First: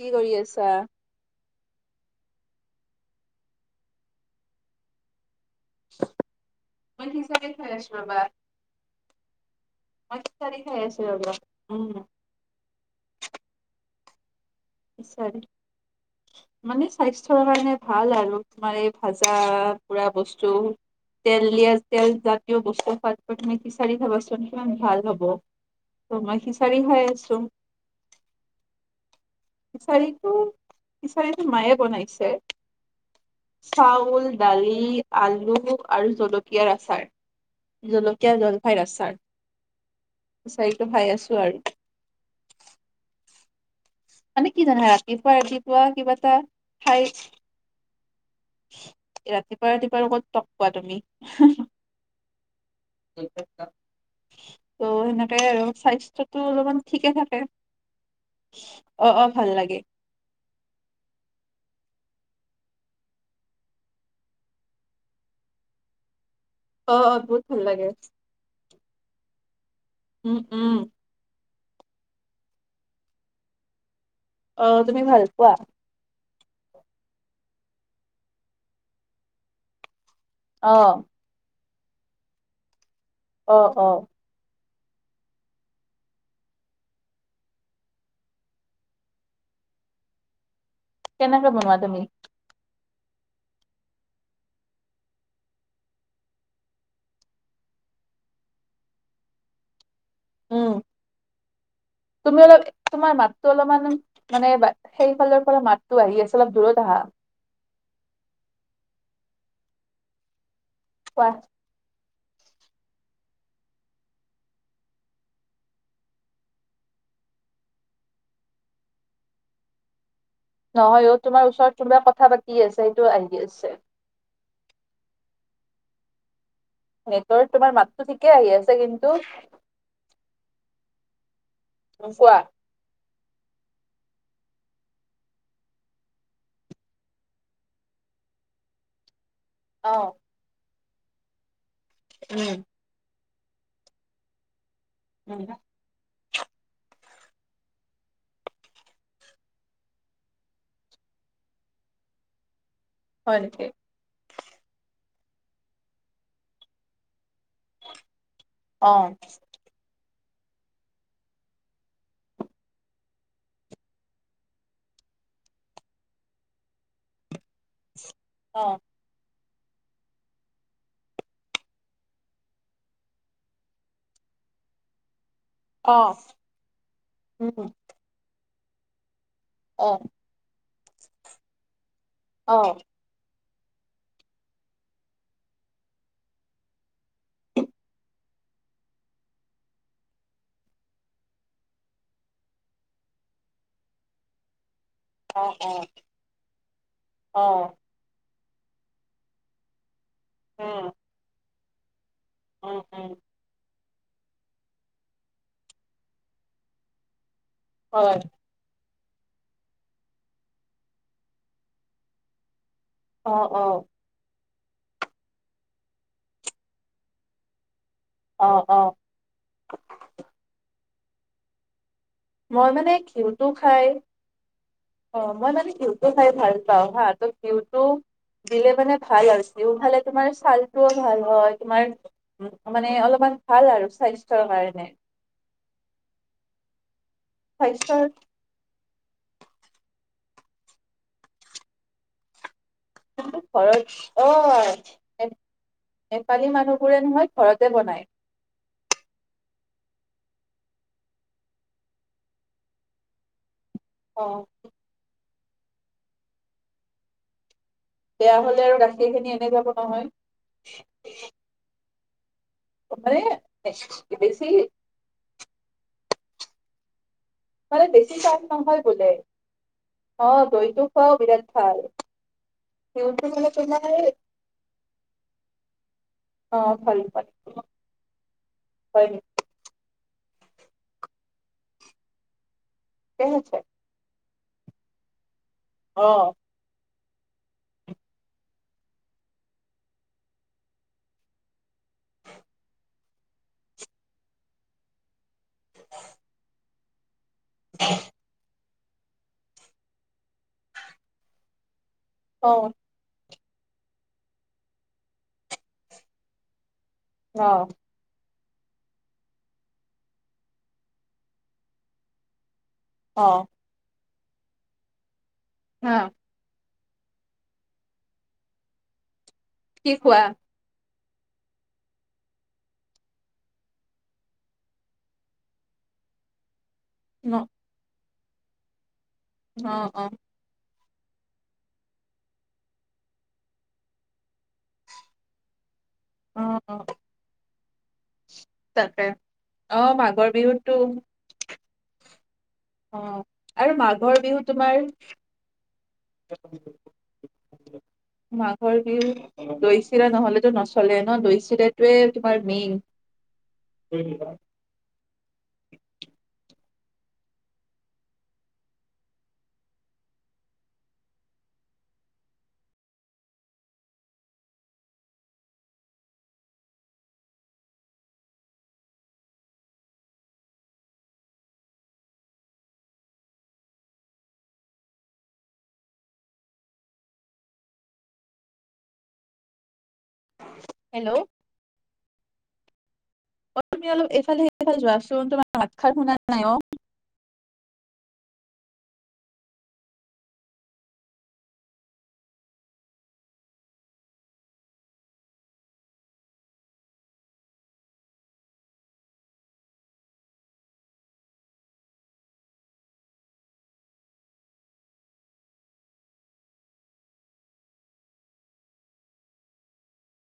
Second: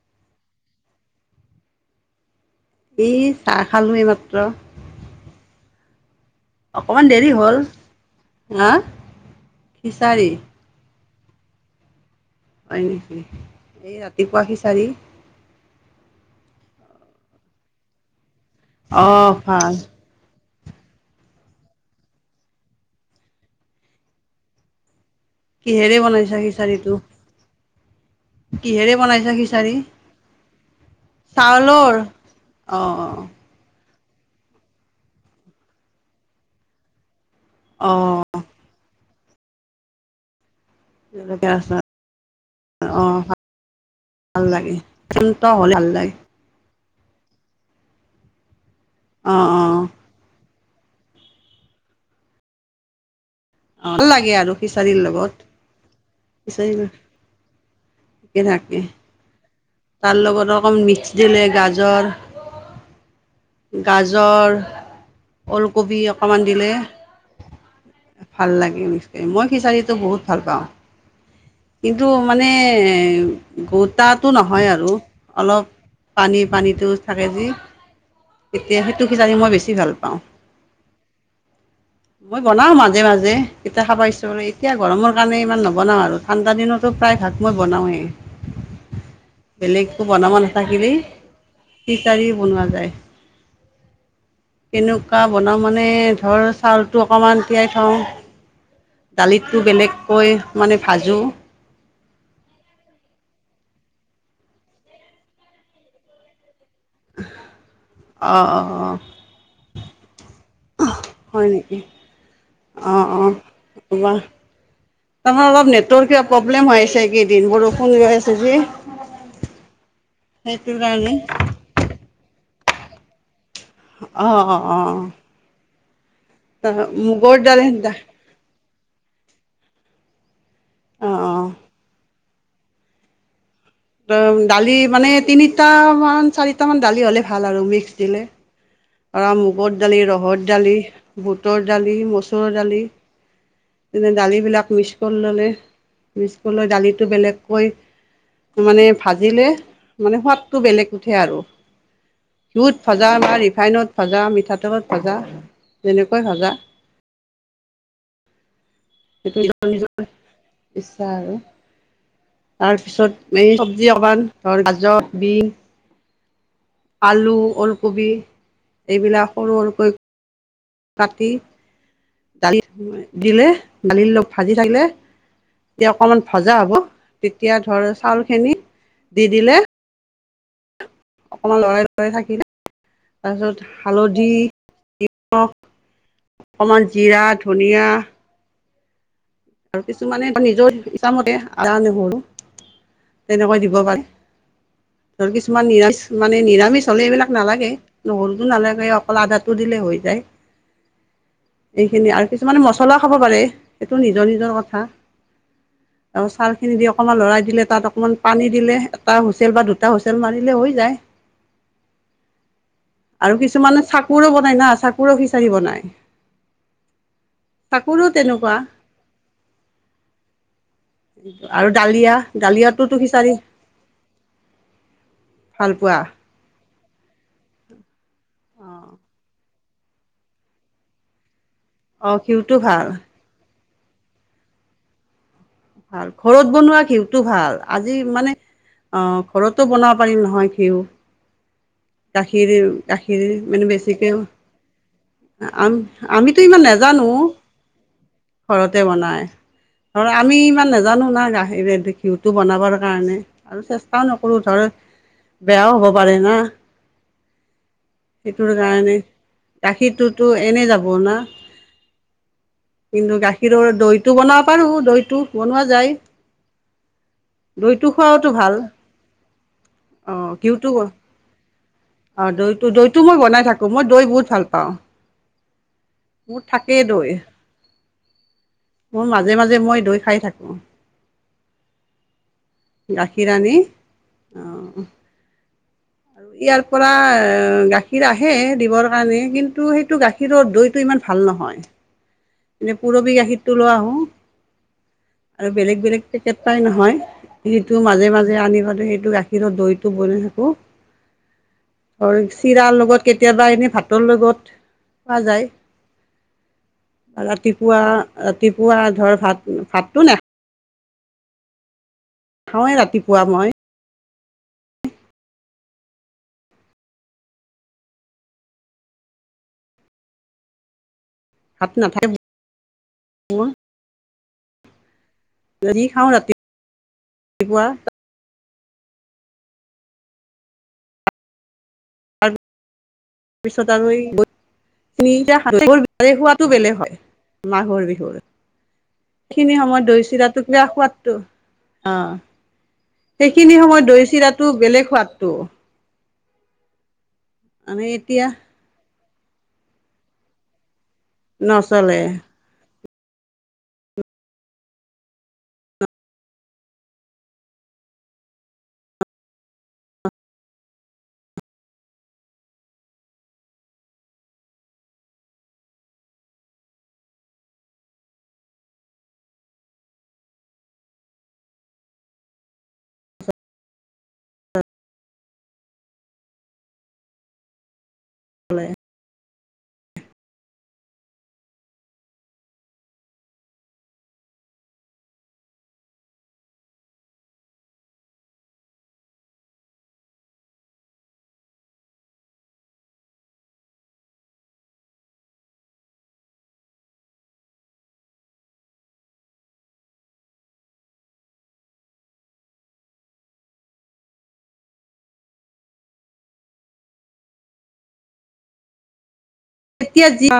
কি কৰি আছা? এই চাহ খালো এই মাত্ৰ। অকমান দেৰি হ'ল হা খিচাৰি [unintelligible] [unintelligible] উম হয় নেকি? এই ৰাতিপুৱা খিচাৰি [unintelligible] মানে স্বাস্থ্যৰ কাৰণে ভাল আৰু। তোমাৰ এই অ' ভাজা ভাল পুৰা বস্তু তেল দিয়া, তেল জাতীয় বস্তু খোৱাত কৰি তুমি খিচাৰি খাবাচোন কিমান ভাল হ'ব। কিহেৰে ত বনাইছা মই খিচাৰী খিচাৰিটো হৈ আছো। কিহেৰে বনাইছা খিচাৰি? খিচাৰীটো খিচাৰীটো মায়ে চাউলৰ বনাইছে। অ' চাউল, দালি, আলু আৰু জলকীয়াৰ আচাৰ। অ' জলকীয়া, জলফাইৰ আচাৰ, খিচাৰিটো খাই আছো আৰু, জলকীয়াৰ আচাৰ অ। ভাল মানে কি লাগে জানা? ৰাতিপুৱা শান্ত হ'লে ৰাতিপুৱা ভাল লাগে কিবা এটা খাই। অ' ৰাতিপুৱা অ' ৰাতিপুৱা আৰু তক কোৱা তুমি। ত' ভাল লাগে আৰু খিচাৰীৰ লগত সেনেকে আৰু স্বাস্থ্য টো খিচাৰি অলপমান ঠিকে থাকে। ঠিকে থাকে অ', অ' ভাল লাগে। তাৰ লগত অকণ মিক্স দিলে গাজৰ। গাজৰ, ওলকবি অকণমান দিলে। অ', অ' বহুত ভাল লাগে। ভাল লাগে মিক্স কৰি। মই খিচাৰীটো বহুত উম ভাল পাওঁ। উম কিন্তু মানে গোতাটো অ নহয় আৰু তুমি ভাল পোৱা অলপ পানী পানীতো থাকে যি তেতিয়া সেইটো খিচাৰী মই বেছি ভাল পাওঁ। অ'। মই বনাওঁ মাজে মাজে, অ যেতিয়া অ খাবা ইচ্ছা কৰে। এতিয়া গৰমৰ কাৰণে ইমান নবনাওঁ আৰু, ঠাণ্ডা দিনতো প্ৰায়ভাগ মই বনাৱেই। বেলেগ একো বনাব নাথাকিলেই কেনেকে বনোৱা তুমি খিছাৰি বনোৱা যায়। কেনেকুৱা বনাওঁ মানে ধৰ চাউলটো অকমান তিয়াই থওঁ। দালিতটো বেলেগকৈ উম মানে ভাজোঁ। তুমি অলপ তোমাৰ মাতটো অলপমান মানে সেইফালৰ পৰা মাতটো আহি আছে, অলপ দূৰত আহা। অ', অ', অ'। কোৱা হয় নেকি? অ', অ' [unintelligible] তাৰমানে অলপ নেটৱৰ্ক প্ৰব্লেম হৈ আছে কেইদিন, বৰষুণ হৈ আছে যে। সেইটো নহয় কাৰণে অ' তোমাৰ ওচৰত কোনোবা কথা পাতি আছে, সেইটো আহি আছে। অ', অ', অ'। মুগৰ নেটৰ, দালি তোমাৰ মাতটো ঠিকে আহি আছে কিন্তু অ', অ'। উ, কোৱা? দালি মানে তিনিটামান চাৰিটামান দালি হ'লে ভাল আৰু মিক্স দিলে। পৰা মুগৰ অ দালি, ৰহৰ দালি, ভূটৰ দালি মচুৰৰ উম দালি যেনে দালিবিলাক মিক্স কৰি উম ল'লে, মিক্স কৰি লৈ দালিটো বেলেগকৈ মানে ভাজিলে মানে সোৱাদটো বেলেগ উঠে আৰু। ঘিউত ভাজা বা হয় নেকি ৰিফাইনত ভাজা, মিঠাতেলত ভাজা যেনেকৈ ভাজা। অ [unintelligible] নিজৰ নিজৰ ইচ্ছা আৰু। তাৰপিছত এই চব্জি অকমান ধৰ গাজৰ বিন আলু, ওলকবি অ এইবিলাক সৰু সৰুকৈ কাটি দালিত দিলে, দালি অলপ ভাজি থাকিলে তিয়া অ অকণমান ভজা হ'ব, উম তেতিয়া ধৰ চাউলখিনি দি দিলে অ'। অকমান লৰাই লৰাই থাকি অ'। তাৰপিছত হালধি, নিমখ অকমান জিৰা, ধনিয়া আৰু কিছুমানে নিজৰ ইছামতে আধা নহৰু তেনেকৈ দিব পাৰে, ধৰ অ কিছুমান অ নিৰামি মানে নিৰামিষ হ'লে এইবিলাক অ নালাগে। নহৰুতো নালাগে অকল আধাটো দিলে হৈ যায়। [unintelligible] এইখিনি আৰু কিছুমানে মছলাও উম খাব পাৰে সেইটো নি নিজৰ নিজৰ কথা। তাৰ চাৰখিনি দি অকমান লৰাই দিলে তাত অকমান হয় পানী দিলে, এটা হোচেল বা দুটা হোচেল, মাৰিলে হৈ যায়। অ আৰু অ কিছুমানে, চাক চাকুৰ বনায় না চাকোৰো খিচাৰি বনায়, চাকোৰো অ তেনেকুৱা। অ আৰু ডালিয়া। মই মানে ঘিউটো খাই, অ', মই মানে ভাল পোৱা ঘিউটো খাই ভাল খাওঁ হা ত' ঘিউটো দিলে মানে ভাল, আৰু ঘিউ খালে তোমাৰ ছালটোও ভাল হয়। তোমাৰ অঁ ঘিউটো ভাল মানে অলপমান ভাল আৰু, স্বাস্থ্যৰ কাৰণে। ভাল, ঘৰত বনোৱা ঘিউটো ভাল, আজি স্বাস্থ্যৰ মানে অ', ঘৰতো বনাব পাৰিম নহয় ঘিউ, গাখীৰ গাখীৰ কিন্তু মানে ঘৰত বেছিকে, অ নে- আ নেপালী আমিতো ইমান মানুহ বোৰে নাজানো। নহয় ঘৰতে বনাই ঘৰতে বনাই, ধৰ আমি ইমান নাজানো না, গাখিৰেদি ঘিউটো বনাবৰ কাৰণে, আৰু চেষ্টাও অ নকৰো ধৰ। বেয়াও হ'ব পাৰে না। বেয়া সেইটোৰ হলে আৰু কাৰণে, গাখীৰ খিনি এনে যাব নহয় গাখীৰটোতো এনে যাব না। মানে কিন্তু গাখীৰৰ দৈটো বনাব বেছি পাৰো, দৈটো বনোৱা যায়। মানে দৈটো বেছি খোৱাওতো টান ভাল নহয় বোলে, অ', দৈটো খোৱাও বিৰাট ভাল। অ', দৈটো, দৈটো মই ঘিউটো মানে বনাই থাকো, মই তোমাৰ দৈ বহুত ভাল পাওঁ। [inaudible] মোৰ অ থাকেই ভাল দৈ, মানে হয় মোৰ নেকি মাজে, মাজে মই দৈ খাই থাকো। ঠিকে গাখীৰ আনি, আছে অ', অ ইয়াৰ পৰা গাখীৰ আহে দিবৰ কাৰণে, কিন্তু সেইটো গাখীৰৰ দৈটো ইমান ভাল নহয়। [inaudible] এ পুৰবী গাখীৰটো লৈ আহোঁ, আৰু বেলেগ বেলেগ পেকেট পাই নহয়। সেইটো, মাজে, মাজে আনি পেলাই, সেইটো গাখীৰৰ দৈটো বনাই থাকো। ধৰ, অ চিৰা লগত কেতিয়াবা এনেই ভাতৰ লগত খোৱা যায়। অ ৰাতিপুৱা, ৰাতিপুৱা ধৰ ভাত, ভাতটো নাখা খাওঁৱে ৰাতিপুৱা অ মই। হা। কি কোৱা? ভাত [unintelligible] যি খাওঁ ৰাতি, ন ৰাতিপুৱা। অ', অ'। তাৰপিছত আৰু তিনিতা [unintelligible] এনেই অ খোৱাটো অ বেলেগ হয়, মাঘৰ বিহুৰ তাকে সেইখিনি অ সময়ত মাঘৰ দৈ-চিৰাটো কিবা বিহুতো সোৱাদটো, অ'। সেইখিনি আৰু সময়ত, মাঘৰ বিহু দৈ-চিৰাটো তোমাৰ বেলেগ সোৱাদটো। [inaudible] আমি এতিয়া মাঘৰ বিহু দৈ-চিৰা নহ'লেতো নচলে ন, নচলে দৈ-চিৰাটোয়ে তোমাৰ মেইন। [unintelligible] হেল্ল'। অ', তুমি অলপ এইফাল-সেইফাল যোৱাচোন, তোমাৰ মাতসাৰ শুনা নাই অ'। এতিয়া যি